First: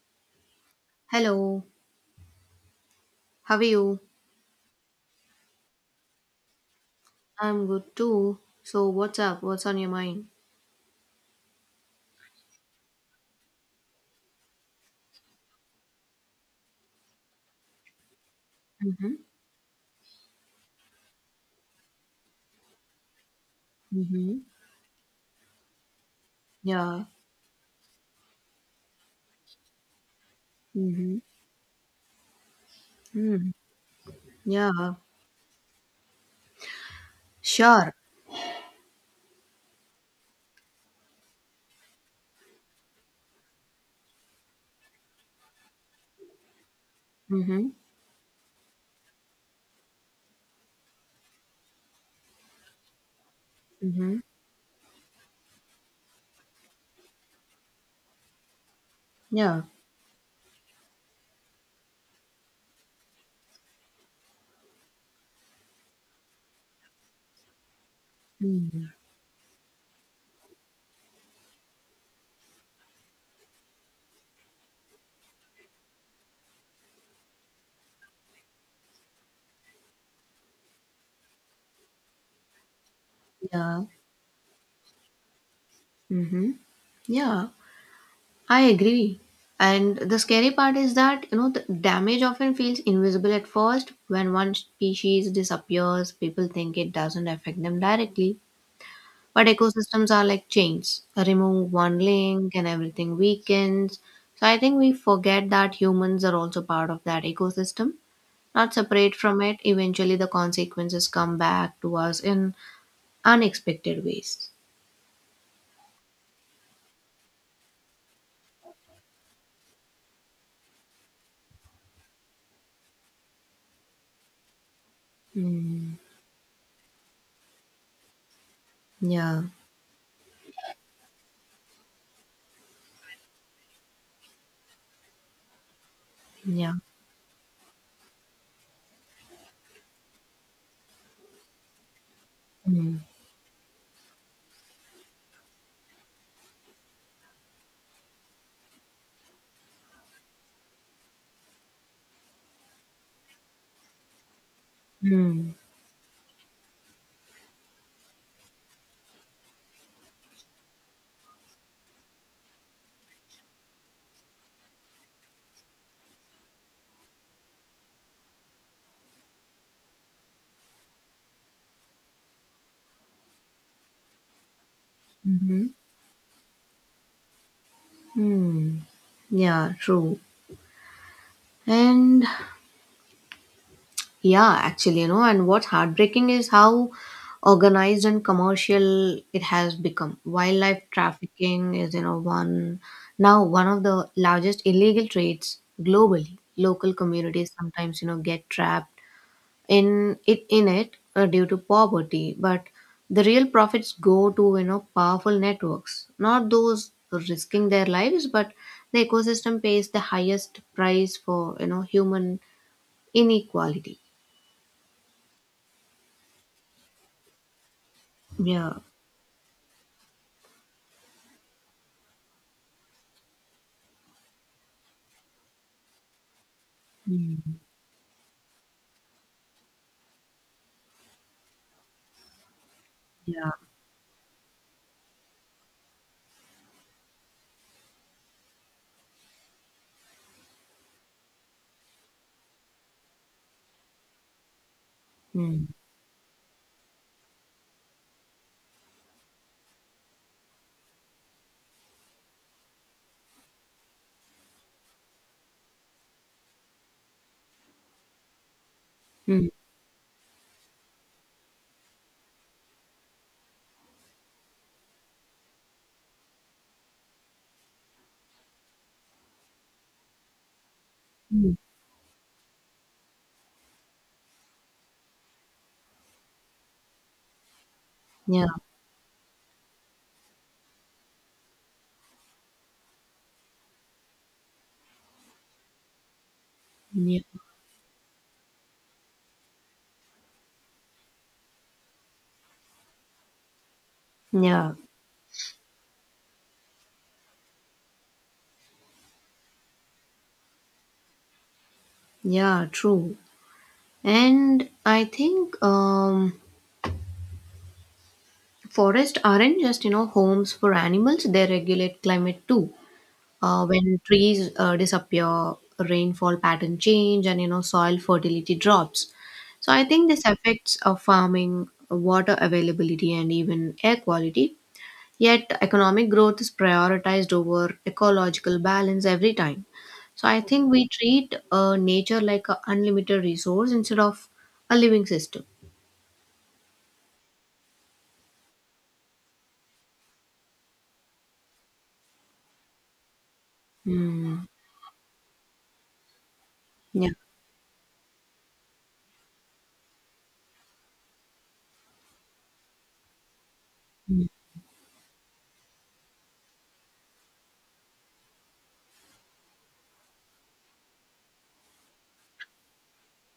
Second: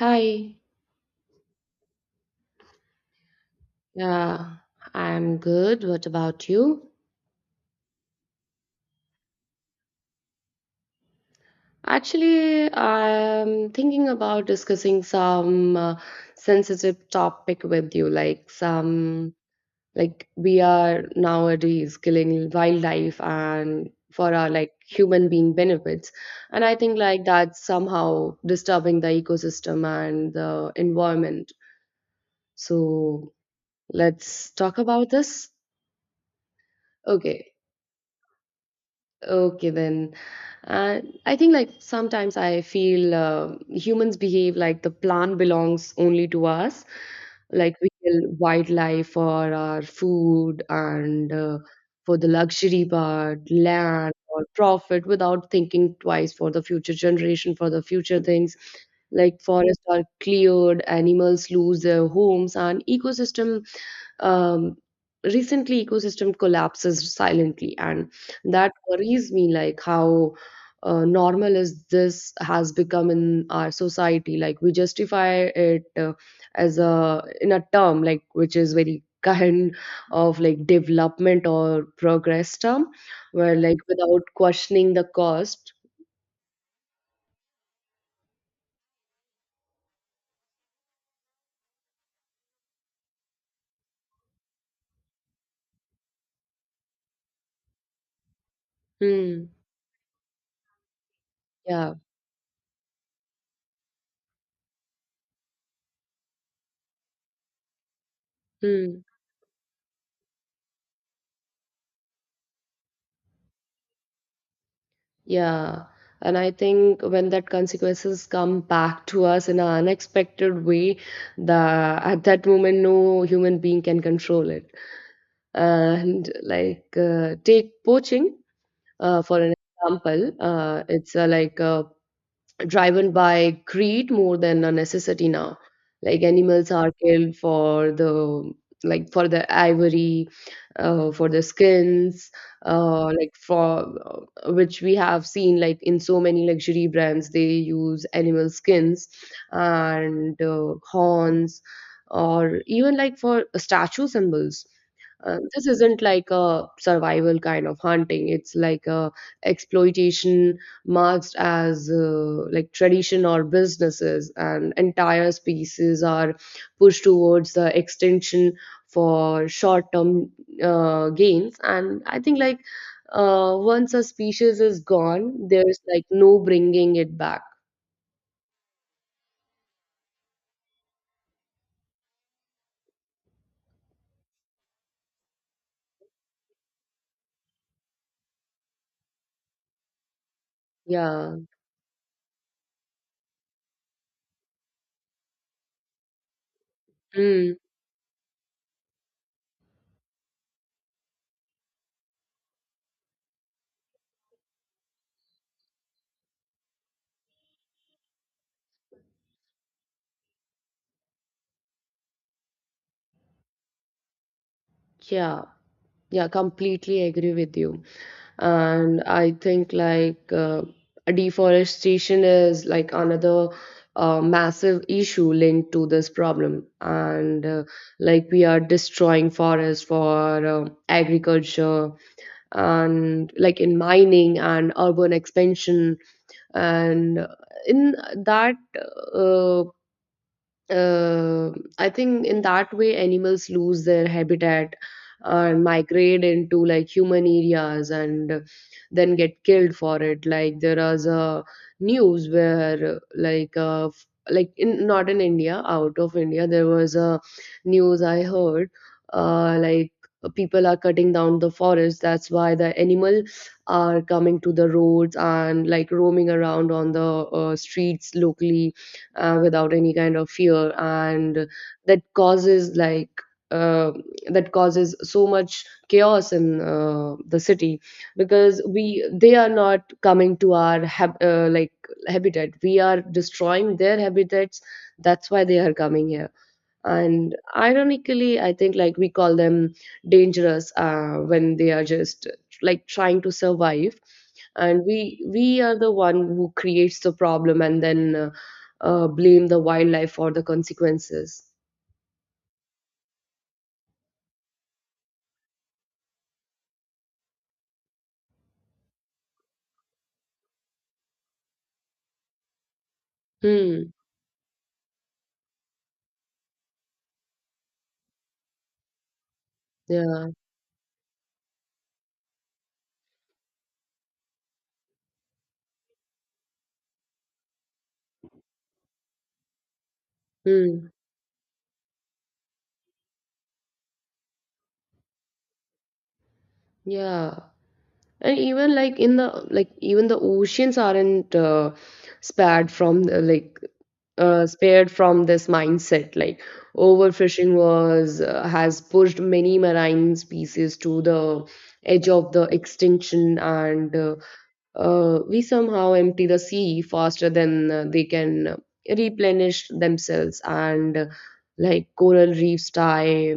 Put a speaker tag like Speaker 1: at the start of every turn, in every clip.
Speaker 1: Hi.
Speaker 2: Hello, how are you?
Speaker 1: Yeah, I'm good. What about you?
Speaker 2: I'm good too. So, what's up? What's on your mind?
Speaker 1: Actually, I'm thinking about discussing some sensitive topic with you, like
Speaker 2: Mm-hmm.
Speaker 1: some like we are nowadays killing wildlife and for
Speaker 2: Mm-hmm.
Speaker 1: our like human being benefits. And I think
Speaker 2: Yeah.
Speaker 1: like that's somehow disturbing the ecosystem and the
Speaker 2: Mm-hmm.
Speaker 1: environment. So
Speaker 2: Mm.
Speaker 1: let's talk
Speaker 2: Yeah.
Speaker 1: about this. Okay.
Speaker 2: Sure.
Speaker 1: Okay, then. Uh, I think like sometimes I feel humans behave like the plant belongs only to us.
Speaker 2: Mm-hmm.
Speaker 1: Like we kill wildlife for our food and for the luxury part, land
Speaker 2: Mm-hmm.
Speaker 1: or profit without thinking twice for the future generation, for the future things. Like
Speaker 2: Yeah.
Speaker 1: forests are cleared, animals lose their homes, and um, ecosystem collapses silently and that
Speaker 2: Mm.
Speaker 1: worries me like how normal is this has become in our society, like we justify it as a in a term like which is very kind of like development or progress term where like
Speaker 2: Yeah.
Speaker 1: without questioning the cost.
Speaker 2: Mm-hmm. Yeah. I agree. And the scary part is that, the damage often feels invisible at first. When one species disappears, people think it doesn't affect them directly. But
Speaker 1: Hmm.
Speaker 2: ecosystems are like chains. Remove
Speaker 1: Yeah.
Speaker 2: one link and everything weakens. So I think we forget that humans are also part of that ecosystem, not
Speaker 1: Hmm.
Speaker 2: separate from it. Eventually, the consequences come back to us in unexpected ways.
Speaker 1: Yeah. And I think when that consequences come back to us in an unexpected way, the at that moment no human being can control it.
Speaker 2: Mm.
Speaker 1: And like take poaching for
Speaker 2: Yeah,
Speaker 1: an example. It's driven by greed more than a necessity now, like animals
Speaker 2: yeah.
Speaker 1: are killed for the for the ivory, for the skins,
Speaker 2: Mm.
Speaker 1: like for which we have seen like in so many luxury brands they use animal skins and horns or even like for statue symbols.
Speaker 2: Mm.
Speaker 1: This isn't like a survival kind of hunting. It's like a exploitation marked as like tradition or businesses, and entire species are pushed towards the extinction for short-term gains. And I think like once a species is gone,
Speaker 2: Mm-hmm.
Speaker 1: there's like no bringing it back.
Speaker 2: Mm. Yeah, true. And Yeah, actually, and what's heartbreaking is how organized and commercial it has become. Wildlife
Speaker 1: Yeah.
Speaker 2: trafficking is, one now one of the largest illegal trades globally. Local communities
Speaker 1: Mm.
Speaker 2: sometimes, get trapped in it due to poverty, but the real profits go to, powerful networks, not those risking their lives, but the ecosystem pays the highest price for, human inequality.
Speaker 1: Yeah. Yeah. Completely agree with you.
Speaker 2: Yeah.
Speaker 1: And I think like deforestation is like another massive issue linked to this problem, and
Speaker 2: Mm,
Speaker 1: like we are destroying forests for agriculture and
Speaker 2: yeah.
Speaker 1: like in mining and urban expansion, and in that uh, uh, I think in that way animals lose their habitat and
Speaker 2: Mm,
Speaker 1: migrate into like human areas and then get killed for it. Like there is a news where like in, not in India, out of India, there was a news I heard,
Speaker 2: mm,
Speaker 1: like people are cutting down the forest. That's why the animal are coming to the roads and like roaming around on the streets locally without any kind of fear, and
Speaker 2: mm.
Speaker 1: that causes like uh, that causes so much chaos in the city,
Speaker 2: Yeah.
Speaker 1: because we they are not coming to our habitat, we are destroying their habitats, that's why they are coming here.
Speaker 2: Yeah.
Speaker 1: And ironically I think like we call them dangerous when they are just like trying to survive,
Speaker 2: Yeah.
Speaker 1: and we are the one who creates the problem and then blame the wildlife for the consequences.
Speaker 2: Yeah. True. And I think forests aren't just, homes for animals. They regulate climate too. Uh,
Speaker 1: Hmm.
Speaker 2: when trees disappear, rainfall pattern change and, soil fertility drops. So I think this
Speaker 1: Yeah.
Speaker 2: affects farming, water availability and even air quality. Yet, economic growth is prioritized over ecological balance every time. So, I think we
Speaker 1: Hmm.
Speaker 2: treat nature like an unlimited resource instead of a living system.
Speaker 1: Yeah. And even like in the like even the oceans aren't spared from the, like
Speaker 2: Mm,
Speaker 1: spared from this mindset. Like
Speaker 2: yeah.
Speaker 1: overfishing was has pushed many marine species to the edge of the extinction, and
Speaker 2: Mm,
Speaker 1: we somehow empty the sea faster than they can replenish themselves, and like coral reefs die,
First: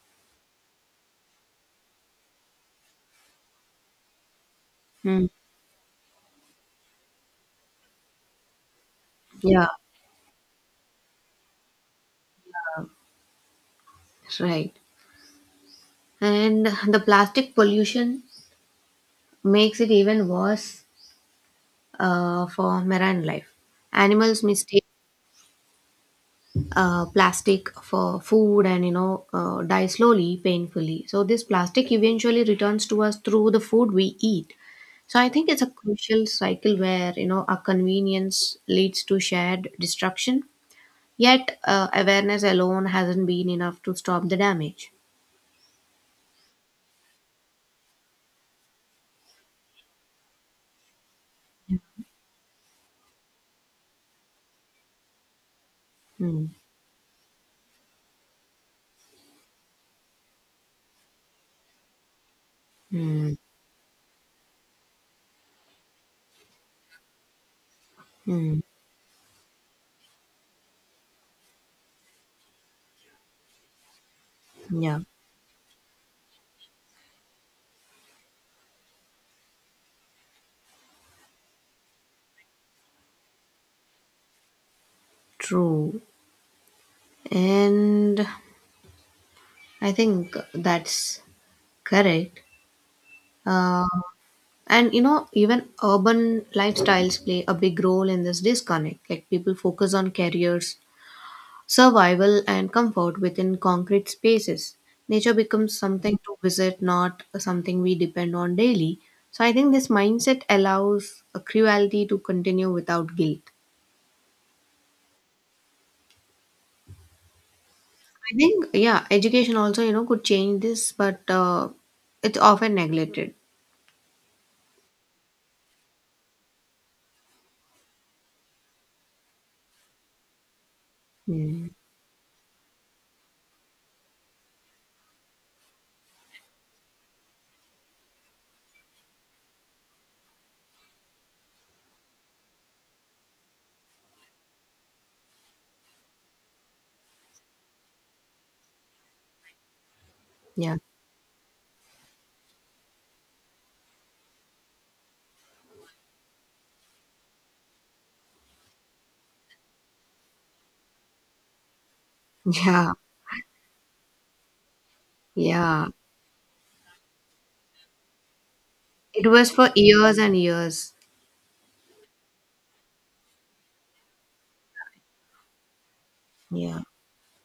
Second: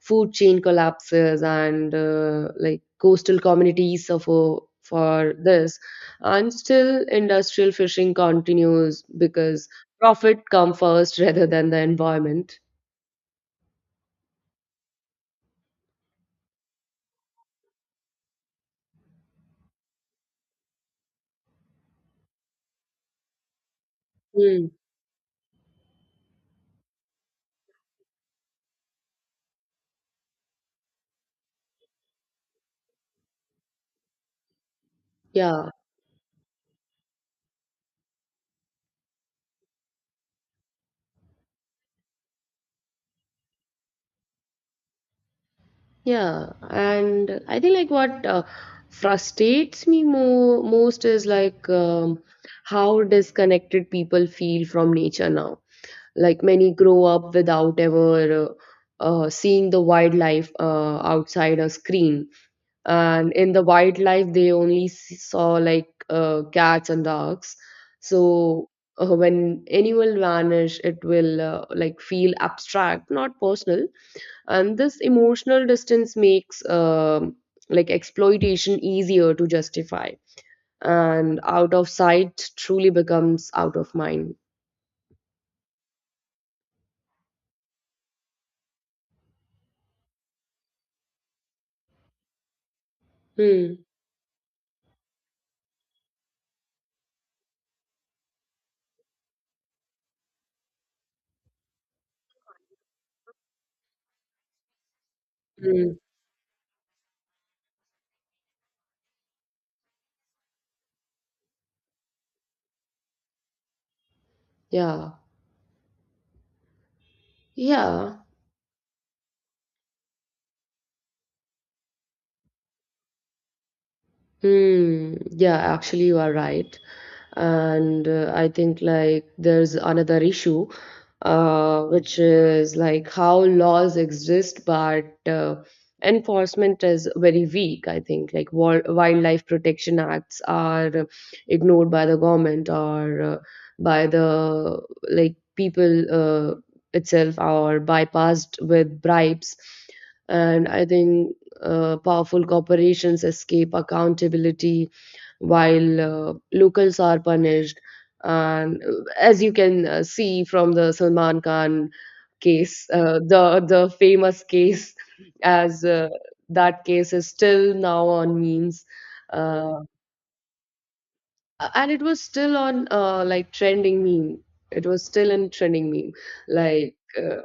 Speaker 1: food chain collapses, and like coastal communities suffer
Speaker 2: mm,
Speaker 1: for this, and still industrial fishing continues
Speaker 2: yeah.
Speaker 1: because profit come first rather than the environment.
Speaker 2: Right. And the plastic pollution makes it even worse for marine life. Animals
Speaker 1: Hmm.
Speaker 2: mistake plastic for food and die slowly painfully. So this plastic eventually returns to us through the food we eat. So I think it's
Speaker 1: Yeah.
Speaker 2: a crucial cycle where our convenience leads to shared destruction. Yet awareness alone hasn't been enough to stop the damage.
Speaker 1: Yeah, and I think like what frustrates me more most is like how disconnected people feel from nature now. Like
Speaker 2: Hmm.
Speaker 1: many grow up without ever seeing the wildlife outside a screen, and
Speaker 2: Hmm.
Speaker 1: in the wildlife they only saw like cats and dogs.
Speaker 2: Hmm.
Speaker 1: So when animal vanish, it will like feel abstract, not personal, and this
Speaker 2: Yeah,
Speaker 1: emotional distance makes like exploitation easier to justify, and out of sight truly becomes out of mind.
Speaker 2: true. And I think that's correct.
Speaker 1: Hmm.
Speaker 2: Uh, And even urban lifestyles play a big role in this disconnect. Like people focus on careers, survival, and comfort within concrete spaces. Nature becomes
Speaker 1: Hmm.
Speaker 2: something to visit, not something we depend on daily. So I think this mindset allows a cruelty to continue without guilt.
Speaker 1: Yeah. Yeah.
Speaker 2: I think, yeah, education also, could change this, but it's often neglected.
Speaker 1: Hmm. Yeah, actually you are right. And I think like there's another issue
Speaker 2: Hmm.
Speaker 1: which is like how laws exist but enforcement is very weak. I think like wildlife protection acts are ignored by the government or by the like people itself, or bypassed with bribes. And
Speaker 2: Yeah.
Speaker 1: I think powerful corporations escape accountability while locals are punished. And as you can see from the Salman Khan case,
Speaker 2: Yeah.
Speaker 1: the famous case, as
Speaker 2: Yeah.
Speaker 1: that case is still now on memes,
Speaker 2: It was for
Speaker 1: uh,
Speaker 2: years and years.
Speaker 1: and it was still on like trending meme. It was still in trending meme,
Speaker 2: Yeah.
Speaker 1: like. Uh,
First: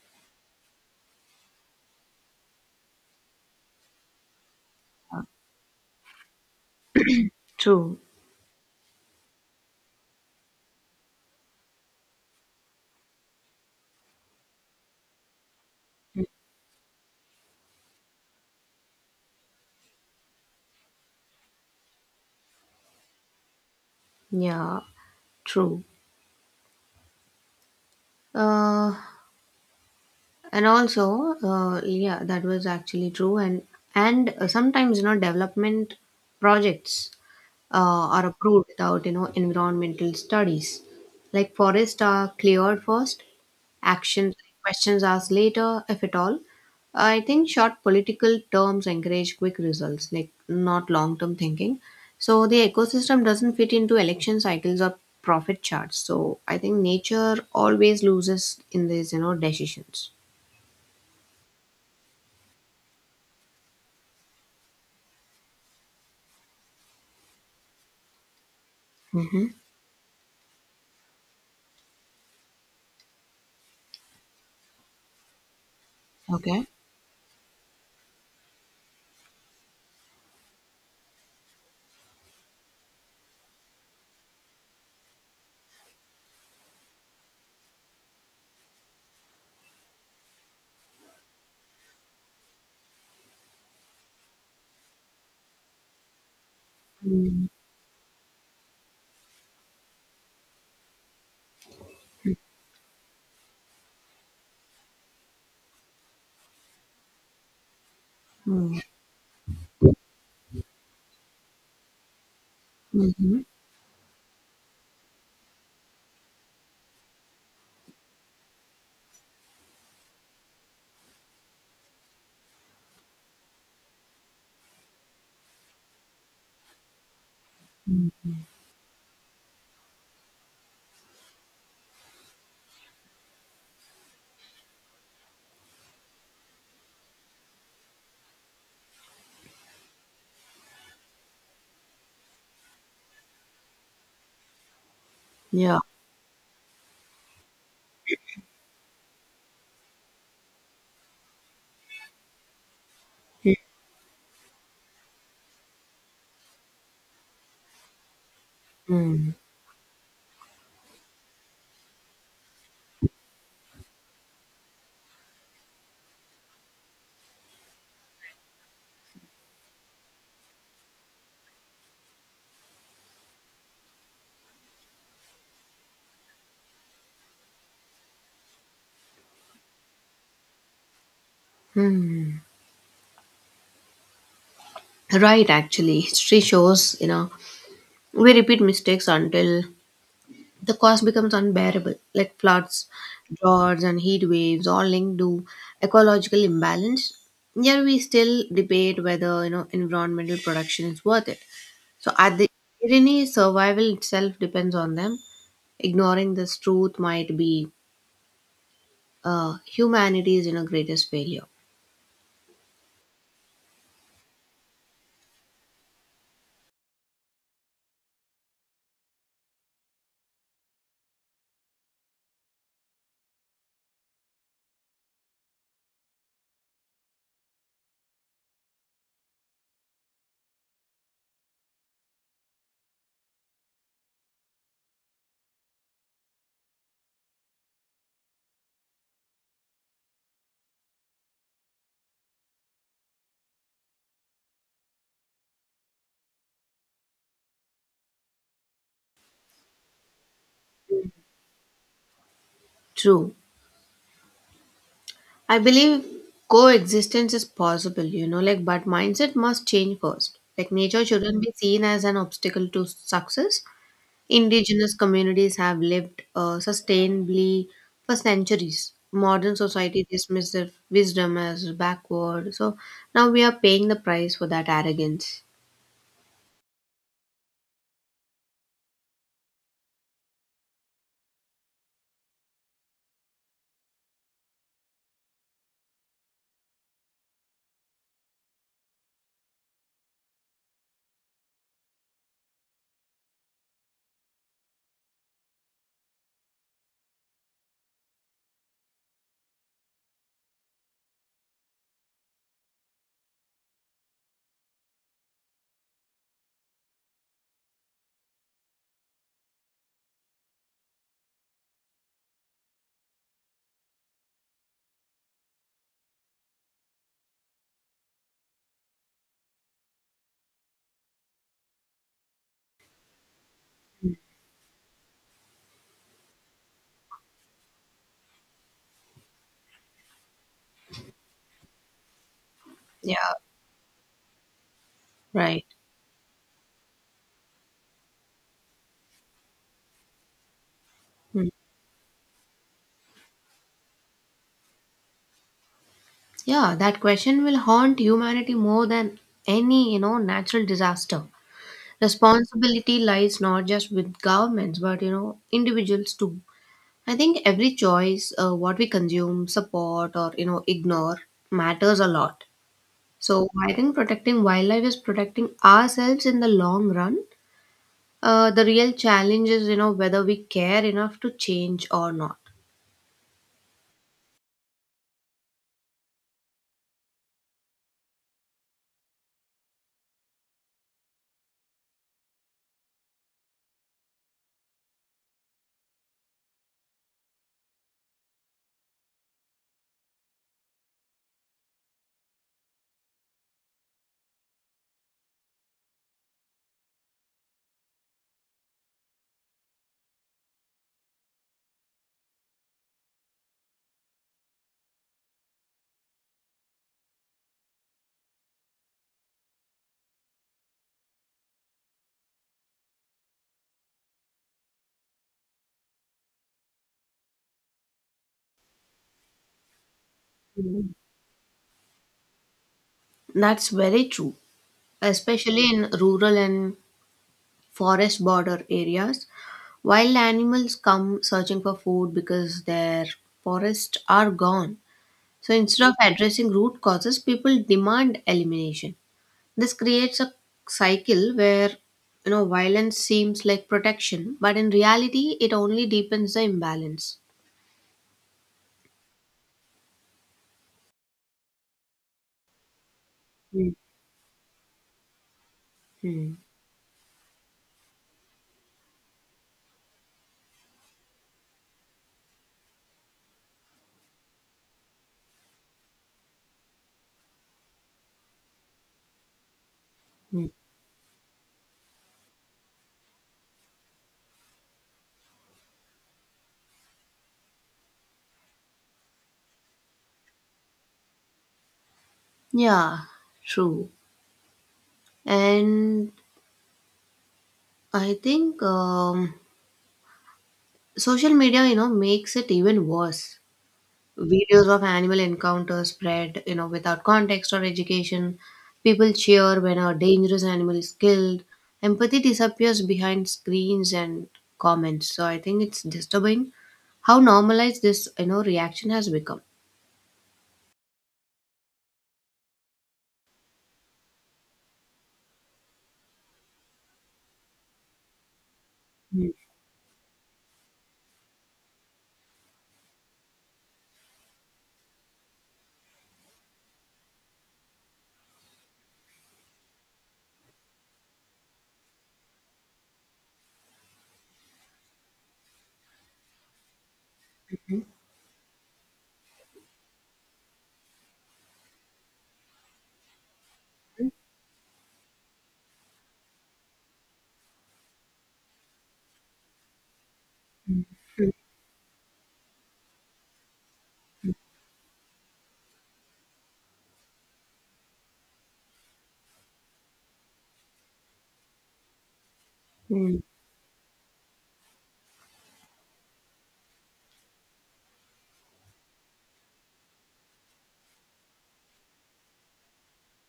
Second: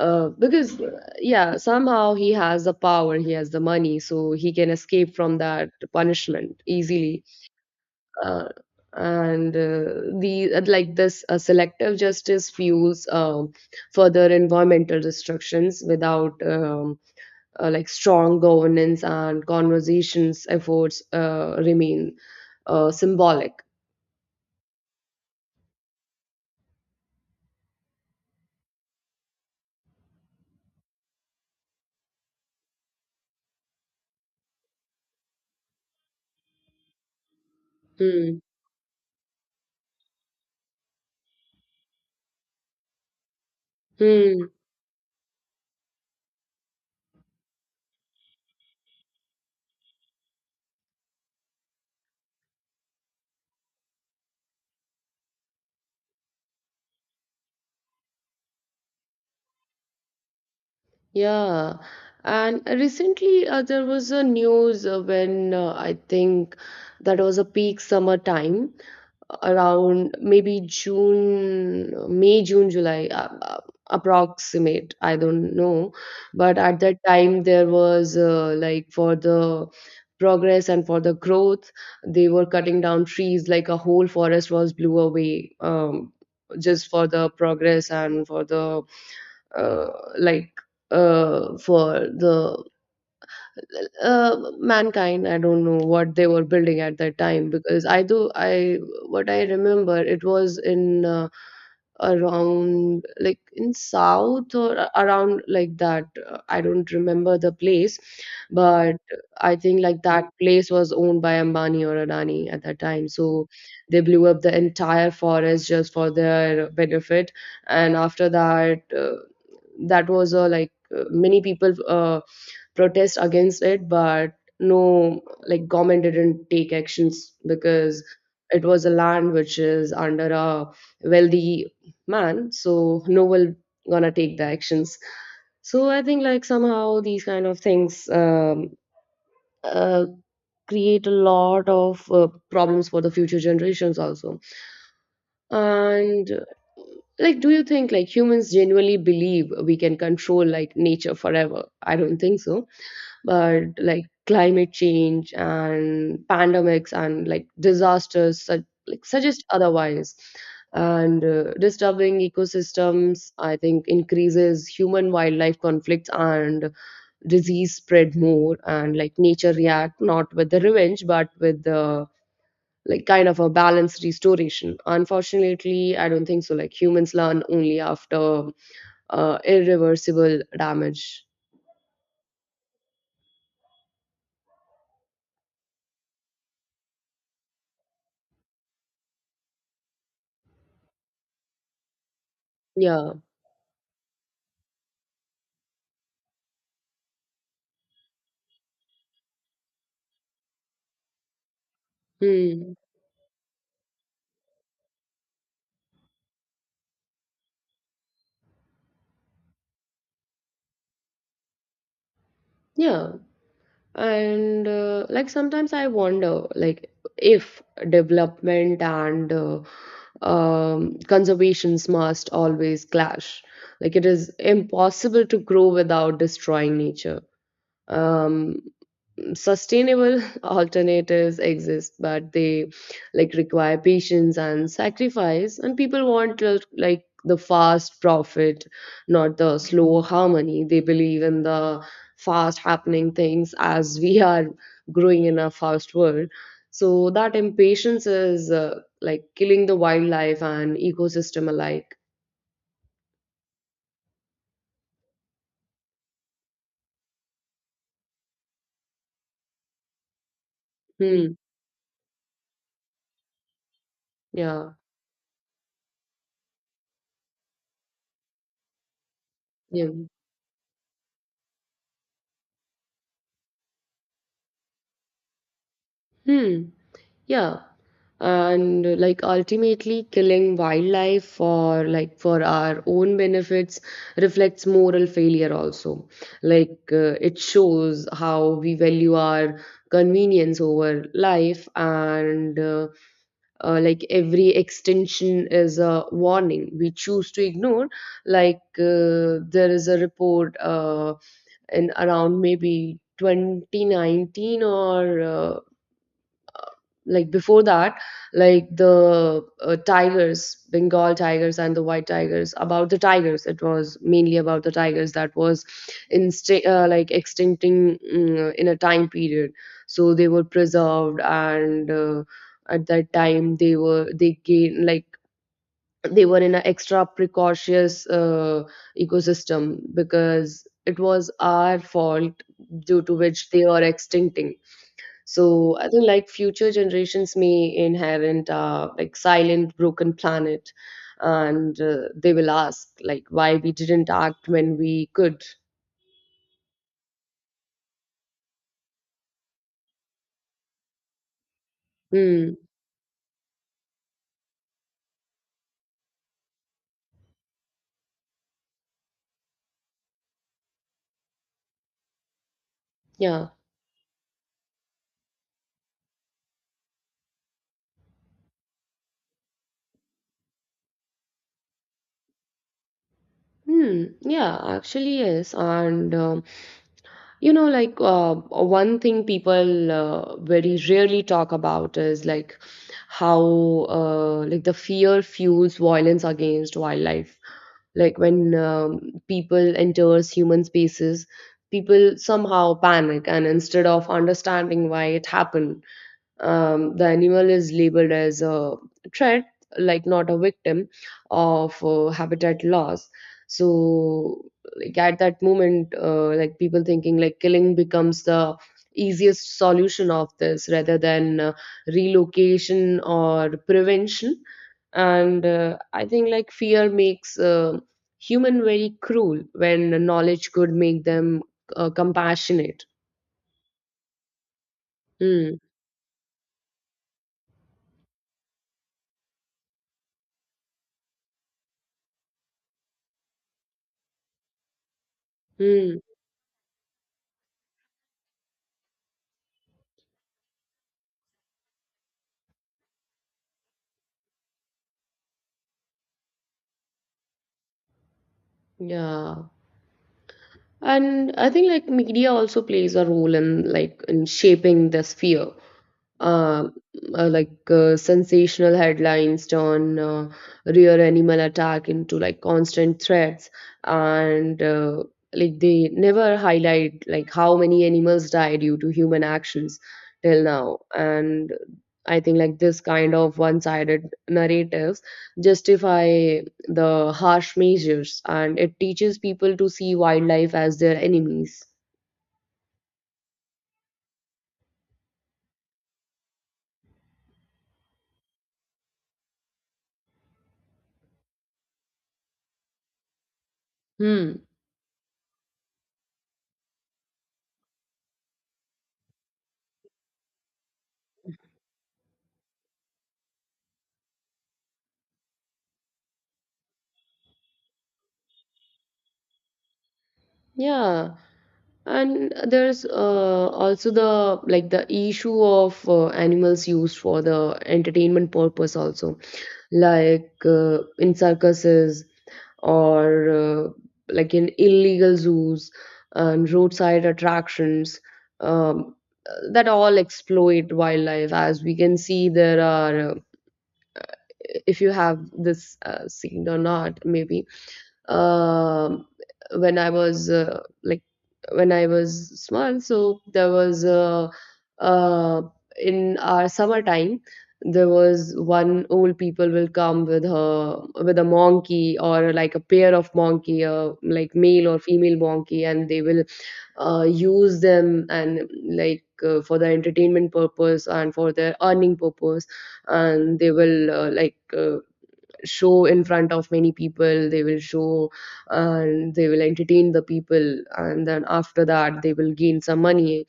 Speaker 1: uh, because yeah, somehow he has the power, he has the money, so he can escape from that punishment easily.
Speaker 2: True.
Speaker 1: Uh, and uh, the like this selective justice fuels further environmental destructions, without like strong governance and conversations, efforts remain symbolic.
Speaker 2: Yeah, true. Uh, and also, yeah, that was actually true. And sometimes development projects are
Speaker 1: Hmm.
Speaker 2: approved without environmental studies. Like forests are cleared first, action
Speaker 1: Hmm.
Speaker 2: questions asked later, if at all. I think short political terms encourage quick results, like not long term thinking, so the ecosystem doesn't fit into election cycles or profit charts. So I think nature always loses in these decisions.
Speaker 1: Yeah. And recently, there was a news when I think that was a peak summer time,
Speaker 2: Mm-hmm.
Speaker 1: around maybe June, May, June, July, approximate. I don't know, but
Speaker 2: Okay.
Speaker 1: at that time there was like for the progress and for the growth, they were cutting down trees. Like a whole forest was blew away, just for the progress and for the uh, like uh, for the mankind. I don't know what they were building at that time,
Speaker 2: Mm-hmm.
Speaker 1: because I do I what I remember it was in around like in south or around like that. I don't remember the place, but I think like that place was owned by Ambani or Adani at that time,
Speaker 2: Mm-hmm.
Speaker 1: so they blew up the entire forest just for their benefit. And after that, that was a like many people protest against it, but no, like government didn't take actions because it was a land which is under a wealthy man, so no one gonna take the actions. So I think like somehow these kind of things uh, create a lot of problems for the future generations also.
Speaker 2: Yeah.
Speaker 1: And like do you think like humans genuinely believe we can control like nature forever? I don't think so, but like climate change and pandemics and like disasters like
Speaker 2: Mm-hmm.
Speaker 1: suggest otherwise. And disturbing ecosystems, I think, increases human wildlife conflicts and disease spread more, and like nature react not with the revenge but with the like kind of a balanced restoration. Unfortunately, I don't think so, like humans learn only after irreversible damage.
Speaker 2: Right, actually, history shows, we repeat mistakes until the cost becomes unbearable, like floods,
Speaker 1: Yeah.
Speaker 2: droughts, and heat waves, all linked to ecological imbalance. Yet we still debate whether, environmental production is worth it. So, at the
Speaker 1: Hmm.
Speaker 2: irony, survival itself depends on them. Ignoring this truth might be humanity's, greatest failure.
Speaker 1: Yeah, and like sometimes I wonder like if development and conservations must always clash, like it is impossible to grow without destroying nature. um Sustainable alternatives exist, but they like require patience and sacrifice, and people want like the fast profit, not the slow harmony. They believe in the fast happening things, as we are growing in a fast world. So that impatience is like killing the wildlife and ecosystem alike.
Speaker 2: True. I believe coexistence is possible, like, but mindset must change first. Like, nature
Speaker 1: Hmm.
Speaker 2: shouldn't be seen as an obstacle to success.
Speaker 1: Yeah.
Speaker 2: Indigenous communities have lived sustainably for centuries. Modern
Speaker 1: Yeah.
Speaker 2: society dismisses their wisdom as backward. So now we are paying the price for that arrogance.
Speaker 1: Hmm. Yeah. And like ultimately killing wildlife for like for our own benefits reflects moral failure also. Like it shows how we value our convenience over life, and like every extension is a warning we choose to ignore. Like there is a report in around maybe 2019 or like before that, like the tigers, Bengal tigers and the white tigers, about the tigers, it was mainly about the tigers that was like extincting, mm, in a time period. So they were preserved, and at that time they gained like they were in an extra precautious ecosystem, because it was our fault due to
Speaker 2: Yeah,
Speaker 1: which they are extincting.
Speaker 2: right.
Speaker 1: So I think like future generations may inherit like silent, broken planet,
Speaker 2: Hmm.
Speaker 1: and they will ask like why we didn't act when we could.
Speaker 2: Yeah, that question will haunt humanity more than any, natural disaster.
Speaker 1: Hmm.
Speaker 2: Responsibility lies not just with governments, but individuals too. I think every choice, what we consume, support, or ignore, matters a lot. So
Speaker 1: Yeah.
Speaker 2: I think protecting wildlife is protecting ourselves in the long run. The real challenge is, whether we care enough to change or not.
Speaker 1: Hmm. Yeah. Actually, yes. And you know, like one thing people very rarely talk about is like how like the fear fuels violence against wildlife. Like when people enters human spaces, people somehow panic, and instead of understanding why it happened, the animal is labeled as a threat, like not a victim of habitat loss. So, like at that moment, like people thinking like killing becomes the easiest solution of this, rather than relocation or prevention. And I think like fear makes human very cruel when knowledge could
Speaker 2: Mm.
Speaker 1: make them compassionate.
Speaker 2: That's very true,
Speaker 1: Hmm.
Speaker 2: especially in rural and forest border areas. Wild animals come searching for food because their forests are gone. So instead of
Speaker 1: Hmm.
Speaker 2: addressing root causes, people demand elimination. This creates a cycle where violence seems like protection, but in reality, it only deepens the imbalance.
Speaker 1: Yeah. And I think like media also plays a role in
Speaker 2: Mm,
Speaker 1: like in shaping this fear.
Speaker 2: mm,
Speaker 1: uh, like sensational headlines turn real animal attack into like constant threats. And like they never highlight like how many animals die due to human actions till
Speaker 2: mm.
Speaker 1: now. And I think like this kind of one-sided narratives justify the harsh measures, and it teaches people to see wildlife as their enemies.
Speaker 2: Yeah, true. And I think social media, makes it even worse.
Speaker 1: Hmm.
Speaker 2: Videos of animal encounters spread, without context or education. People cheer when a dangerous animal is killed. Empathy disappears behind screens and comments. So I think it's disturbing how normalized this, reaction has become.
Speaker 1: Yeah. And there's also the issue of animals used for the entertainment purpose also,
Speaker 2: Mm,
Speaker 1: like in circuses or like in illegal zoos and roadside attractions, um, that all exploit wildlife. As we can see, there are if you have this seed or not maybe,
Speaker 2: mm,
Speaker 1: um, when I was like when I was small. So there was uh, in our summertime there was one old people will come with her with a
Speaker 2: mm,
Speaker 1: monkey or like a pair of monkey, like male or female monkey, and they will use them and like for their entertainment purpose and for their earning purpose.
Speaker 2: mm,
Speaker 1: And they will show in front of many people. They will show and they will entertain the people, and then after that they will gain some money,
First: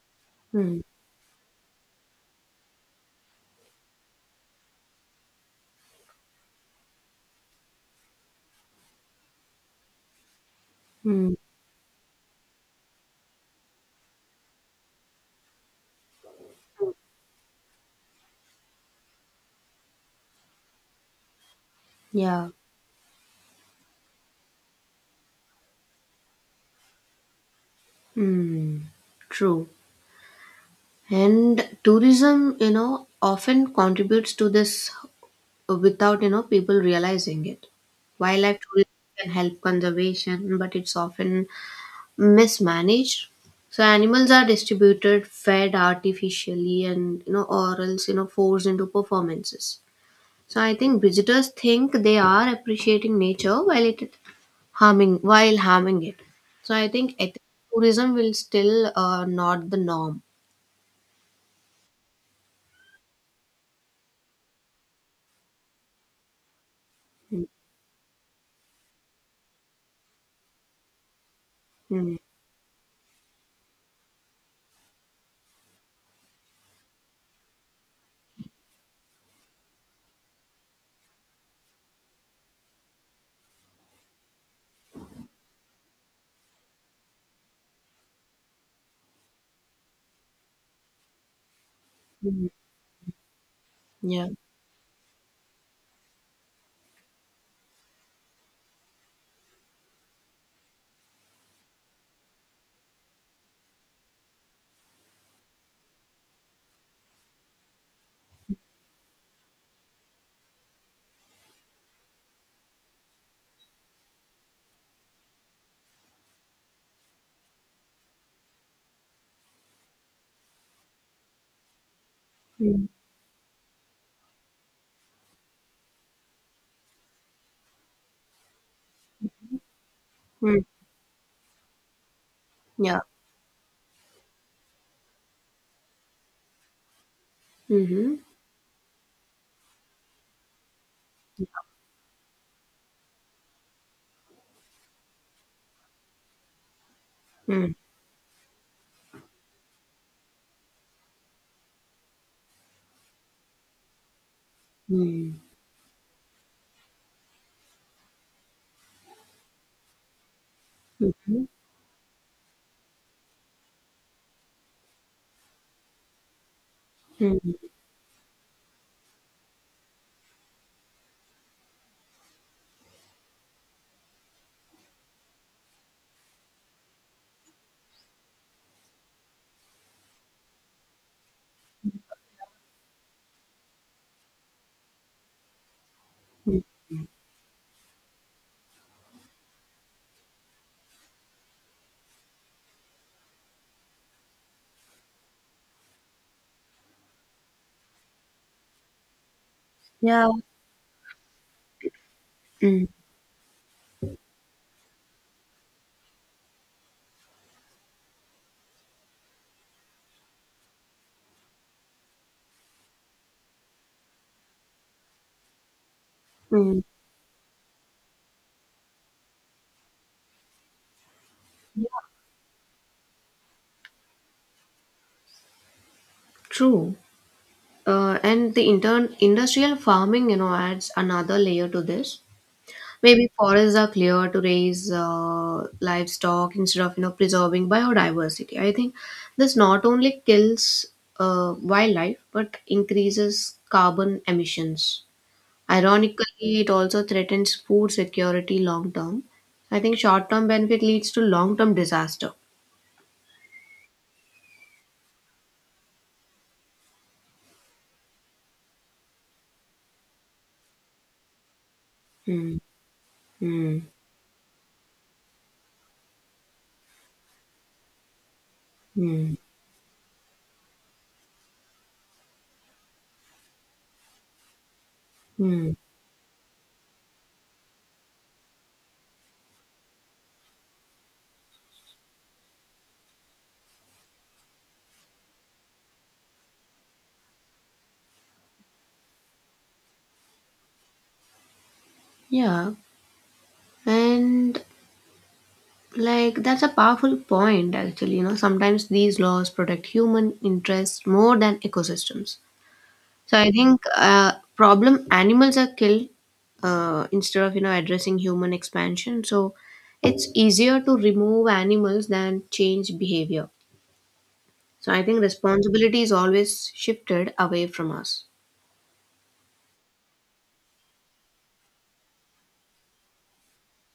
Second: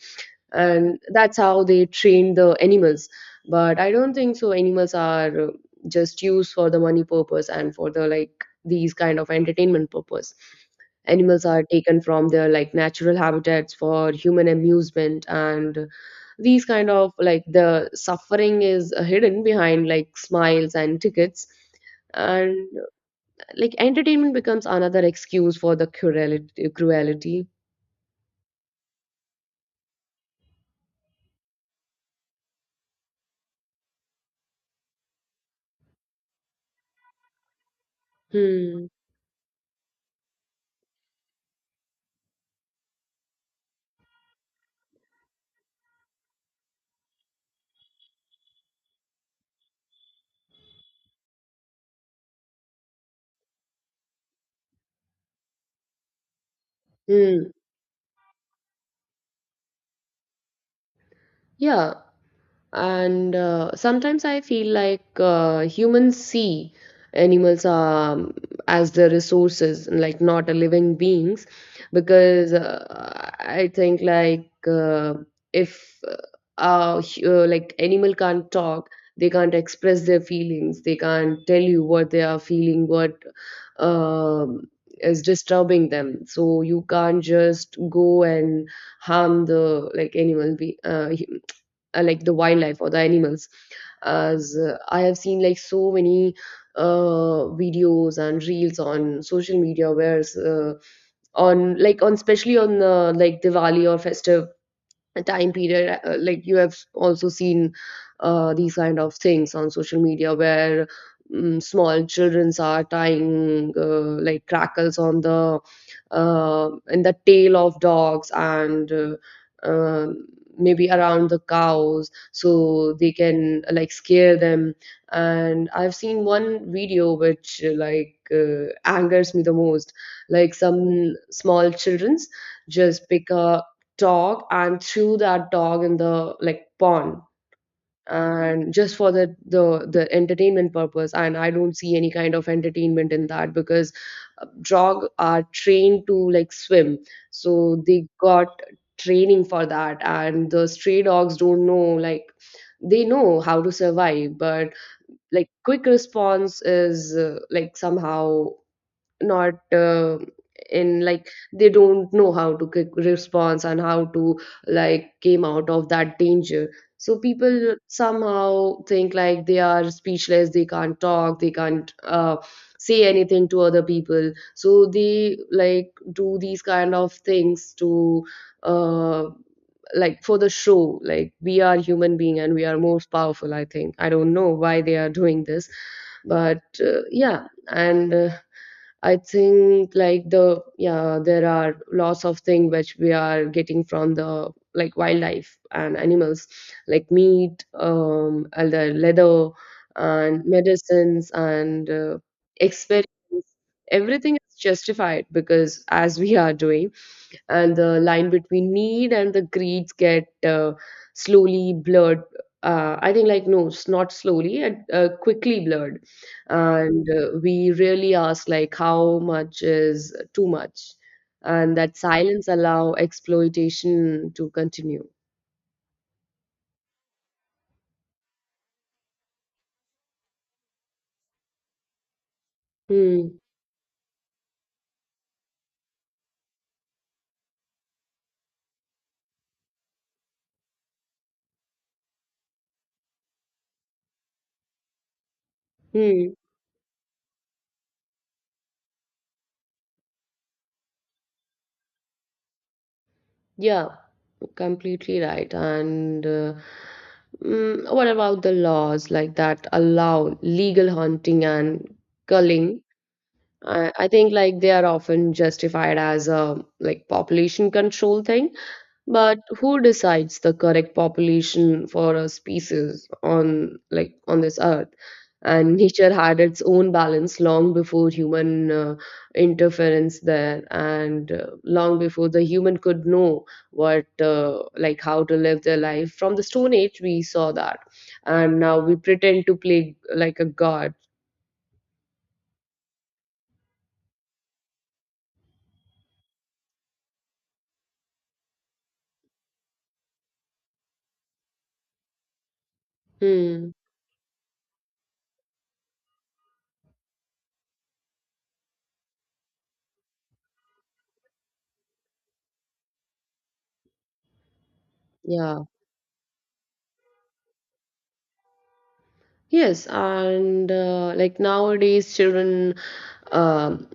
Speaker 2: mm,
Speaker 1: and that's how they train the animals. But I don't think so animals are just used for the money purpose and for the like these kind of entertainment purpose.
Speaker 2: mm.
Speaker 1: Animals are taken from their like natural habitats for human amusement, and these kind of like the suffering is hidden behind like smiles and tickets,
Speaker 2: Yeah.
Speaker 1: and like entertainment becomes another excuse for the cruelty. Cruelty.
Speaker 2: Mm. True. And tourism, often contributes to this without people realizing it. Wildlife
Speaker 1: Hmm.
Speaker 2: tourism can help conservation, but it's often mismanaged, so animals are distributed, fed artificially, and or else forced into performances. So I think visitors think they are appreciating nature while harming it. So I think ethical
Speaker 1: Hmm.
Speaker 2: tourism will still not the norm.
Speaker 1: Yeah. And sometimes I feel like humans see animals as their resources and like not a living beings,
Speaker 2: Mm,
Speaker 1: because I think like if hu- like animal can't talk. They can't express their feelings, they can't tell you what they are feeling, what um is disturbing them. So you can't just go and harm the like animal be like the
Speaker 2: mm,
Speaker 1: wildlife or the animals,
Speaker 2: yeah.
Speaker 1: as I have seen like so many videos and reels on social media where on like on especially on like Diwali or festive time period. Like you have also seen these kind of things on social media where, small childrens are tying like crackers on the in the tail of dogs and, um, maybe around the cows,
Speaker 2: Mm,
Speaker 1: so they can like scare them. And I've seen one video which angers me the most, like
Speaker 2: mm,
Speaker 1: some small childrens
Speaker 2: yeah.
Speaker 1: just pick a dog and threw that dog in the like pond,
Speaker 2: Mm-hmm.
Speaker 1: and just for the entertainment purpose. And I don't see any kind of entertainment in that, because dog are trained to like swim,
Speaker 2: Mm,
Speaker 1: so they got training for that. And the stray dogs don't know like they know how to survive, but
Speaker 2: mm.
Speaker 1: like quick response is like somehow not in like
Speaker 2: Mhm,
Speaker 1: they don't know how to quick response and how to like came out of that danger. So
Speaker 2: mhm,
Speaker 1: people somehow think like they are speechless, they can't talk, they can't say anything to other people, so they like do these kind of things to, uh, like for the show, like we are human being and we are most powerful. I think I don't know why they are doing this.
Speaker 2: mhm.
Speaker 1: But yeah. And I think like the there are lots of things which we are getting from the like wildlife and animals, like meat, and the leather
Speaker 2: Yeah.
Speaker 1: and medicines and
Speaker 2: Mm,
Speaker 1: experiments. Everything is justified because as we are doing, and the line between need and the greeds get slowly blurred. I think, like, no, it's not slowly, it quickly blurred.
Speaker 2: mm.
Speaker 1: And we really ask, like, how much is too much? And that silence allow exploitation to continue.
Speaker 2: True. And the intern industrial farming, adds another layer to this. Maybe
Speaker 1: Hmm.
Speaker 2: forests are cleared to raise livestock instead of, preserving biodiversity. I think this not only kills wildlife but increases carbon emissions.
Speaker 1: Hmm.
Speaker 2: Ironically, it also threatens food security long term. I think short term benefit leads to long term disaster.
Speaker 1: Yeah, completely right. What about the laws like that allow legal hunting and culling?
Speaker 2: Mm-hmm.
Speaker 1: I think like they are often justified as a like population control thing,
Speaker 2: Hmm.
Speaker 1: but who decides the correct population for a species on like on this earth?
Speaker 2: Hmm.
Speaker 1: And nature had its own balance long before human interference there, and long before the human could know what like how to live their life. From the Stone Age, we saw that, and now we pretend to play like a god.
Speaker 2: Yeah. And like that's a powerful point actually, sometimes these laws protect human interests more than ecosystems. So I
Speaker 1: Hmm.
Speaker 2: think problem animals are killed instead of addressing human expansion. So it's easier to remove animals than change behavior. So I think
Speaker 1: Yeah.
Speaker 2: responsibility is always shifted away from us.
Speaker 1: Yes, and like nowadays, children, um,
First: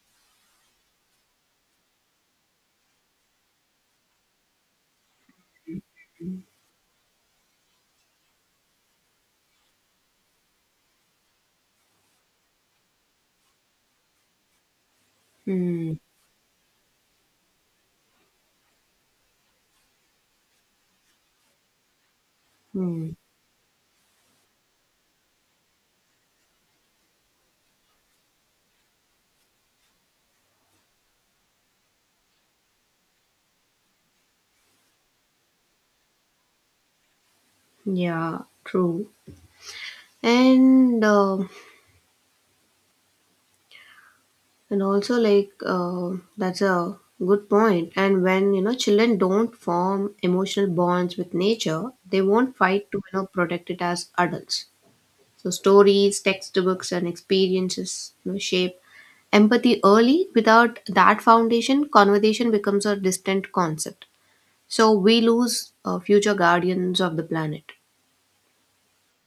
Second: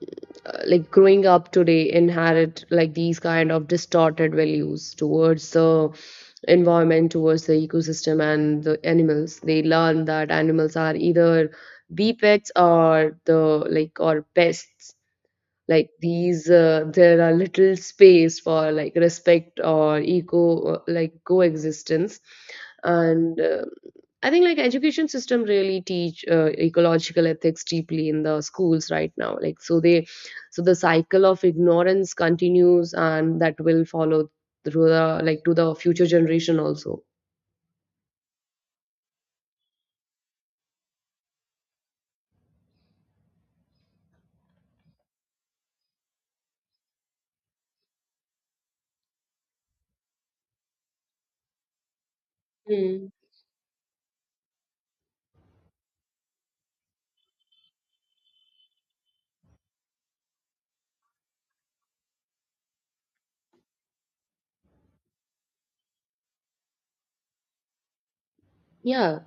Speaker 1: like growing up today inherit like these kind of distorted values towards the environment, towards the ecosystem, and the animals. They learn that animals are either the pets or the like or pests, like
Speaker 2: Hmm.
Speaker 1: these there are little space for like respect or eco like coexistence.
Speaker 2: Hmm.
Speaker 1: And I think like education system really teach ecological ethics deeply in the schools right now, like so they, so the cycle of ignorance continues, and that will follow through the like to the future generation also.
Speaker 2: Yeah, true. And uh, And also, like, that's a good point. And when, children don't form emotional bonds with nature, they won't fight to,
Speaker 1: Mm.
Speaker 2: protect it as adults. So, stories, textbooks, and experiences, shape empathy early. Without that foundation, conversation becomes a distant concept. So, we lose future guardians of the planet.
Speaker 1: Yeah.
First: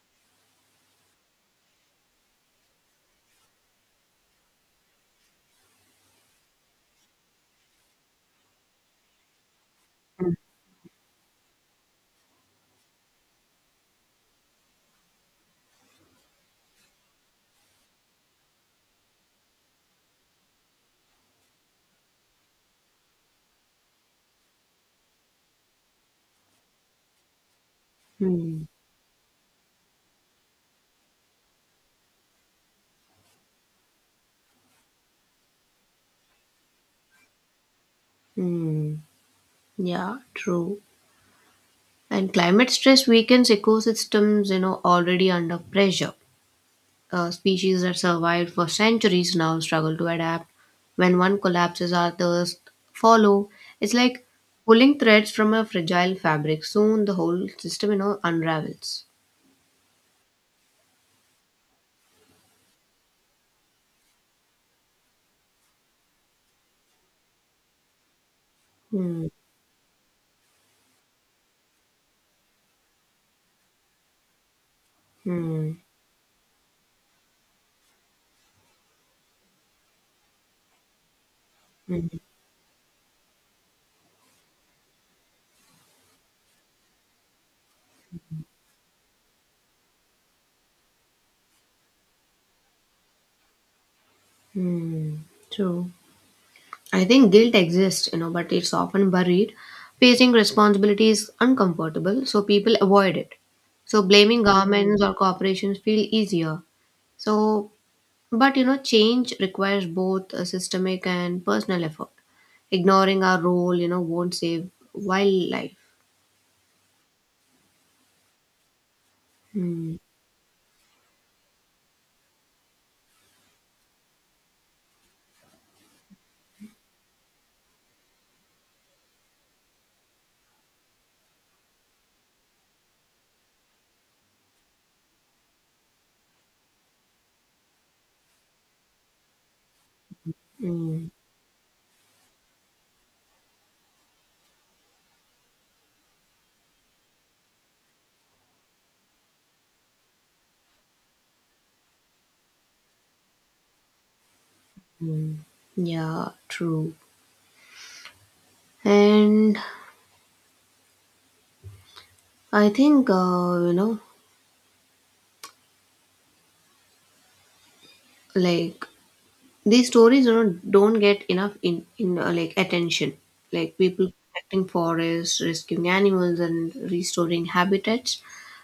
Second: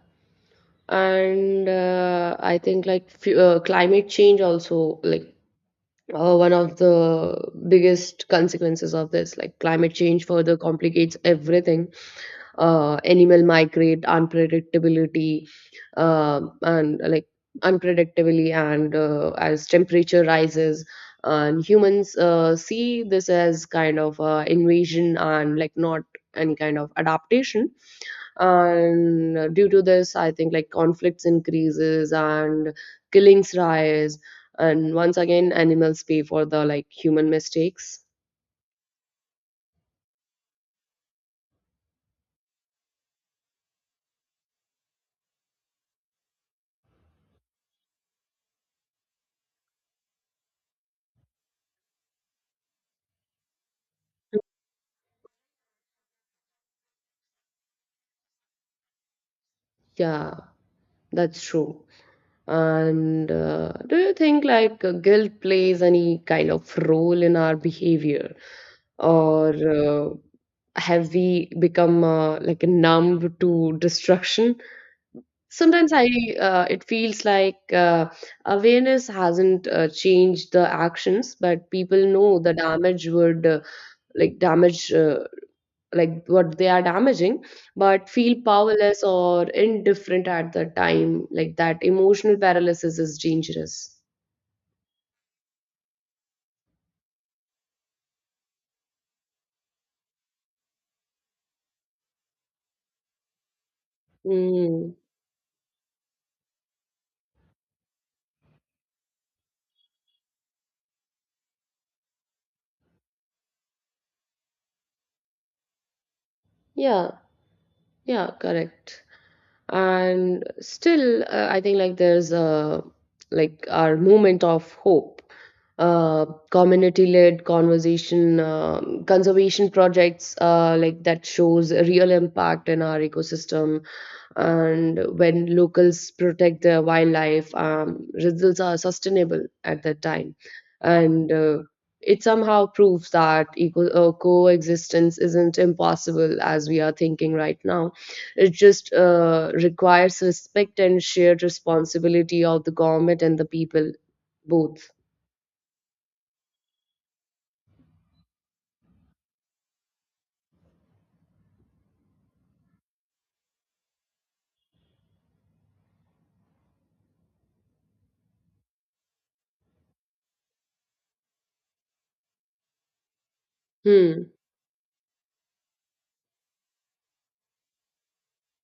Speaker 1: And I think like climate change also, like one of the biggest consequences of this like climate change further complicates everything. Animal migrate unpredictability, and like unpredictably, and as temperature rises, and humans see this as kind of invasion and like not any kind of adaptation.
Speaker 2: Hmm.
Speaker 1: And due to this I think like conflicts increases and killings rise, and once again animals pay for the like human mistakes.
Speaker 2: Hmm. Yeah, true. And climate stress weakens ecosystems, already under pressure. Species that survived for centuries now struggle to adapt. When one collapses, others follow. It's like pulling threads from a fragile fabric. Soon the whole system, unravels.
Speaker 1: Yeah, that's true. And do you think like guilt plays any kind of role in our behavior,
Speaker 2: Hmm.
Speaker 1: or have we become like numb to destruction?
Speaker 2: Hmm.
Speaker 1: Sometimes I, it feels like awareness hasn't changed the actions, but people know the damage would like damage like what they are damaging, but feel powerless or indifferent at the time. Like that emotional paralysis is dangerous.
Speaker 2: Hmm. True. I think guilt exists, but it's often buried. Facing responsibility is uncomfortable, so people avoid it. So blaming
Speaker 1: Mm.
Speaker 2: governments or corporations feel easier. So But change requires both a systemic and personal effort. Ignoring our role, won't save wildlife.
Speaker 1: Yeah, yeah, correct.
Speaker 2: Mm,
Speaker 1: And still I think like there's a like our moment of hope, uh, community-led conversation, conservation projects, like that shows a real impact in our ecosystem. And when locals protect the wildlife, results are sustainable at that time.
Speaker 2: mm.
Speaker 1: And it somehow proves that coexistence isn't impossible as we are thinking right now. It just requires respect and shared responsibility of the government and the people both.
Speaker 2: Yeah, true. And I think, like these stories don't get enough in in like attention. Like people
Speaker 1: Hmm.
Speaker 2: protecting forests, rescuing animals, and restoring habitats,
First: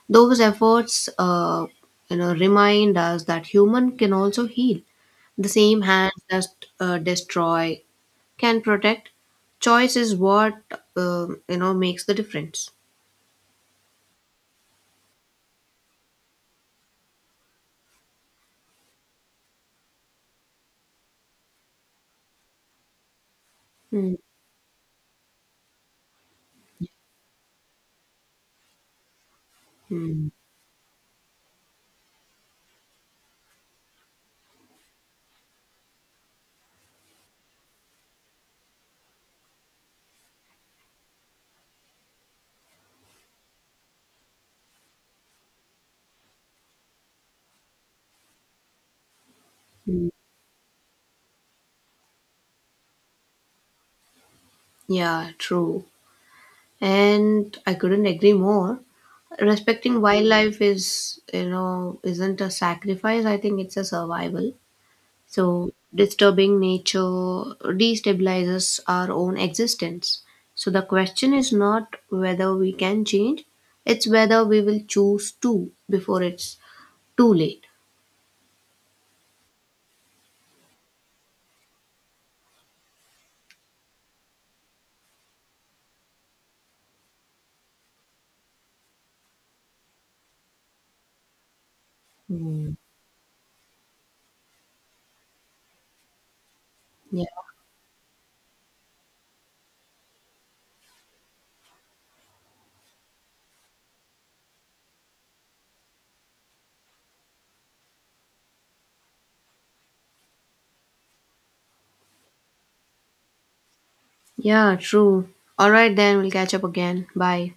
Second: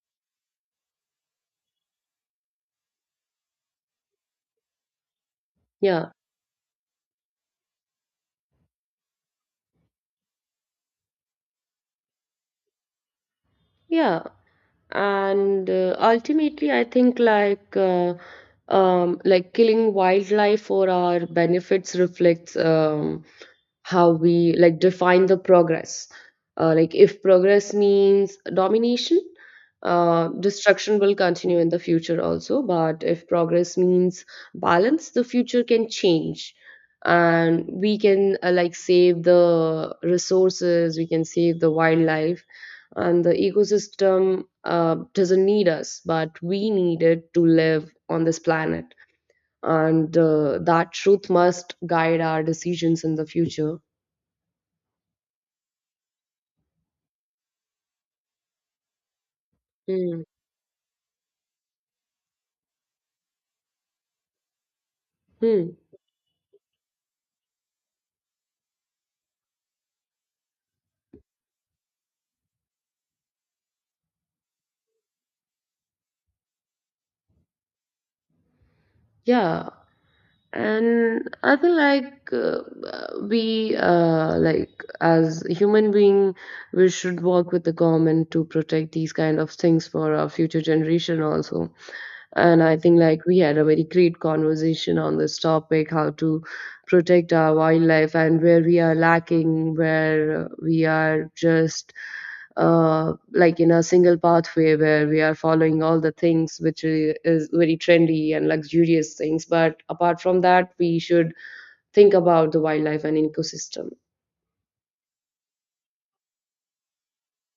Speaker 2: those efforts remind us that human can also heal. The same
Speaker 1: Yeah.
Speaker 2: hands that destroy can protect. Choice is what makes the difference.
Speaker 1: Yeah. And ultimately I think like, like killing wildlife for our benefits reflects how
Speaker 2: Hmm.
Speaker 1: we like define the progress. Like if progress means domination,
Speaker 2: Hmm.
Speaker 1: destruction will continue in the future also. But if progress means balance, the future can change, and we can like save the resources, we can save the wildlife and the ecosystem. Doesn't need us, but we need it to live on this planet. And that truth must guide our decisions in the future.
Speaker 2: Yeah, true. And I couldn't agree more. Respecting
Speaker 1: Mm.
Speaker 2: wildlife is you know isn't a sacrifice. I think it's a survival. So
Speaker 1: Mm.
Speaker 2: disturbing nature destabilizes our own existence. So the question is not whether we can change, it's whether we will choose to before it's too late.
Speaker 1: Yeah. And I feel like we, like as human being, we should work with the government to protect these kind of things for our future generation also. And
Speaker 2: Hmm.
Speaker 1: I think like we had a very great conversation on this topic, how to
Speaker 2: Yeah,
Speaker 1: protect our wildlife and where we are lacking, where we are just like in a single pathway where we are following all the things which is very trendy and luxurious things. But apart from that, we should think about the wildlife and ecosystem.
Speaker 2: yeah, true. All right, then. We'll catch up again. Bye.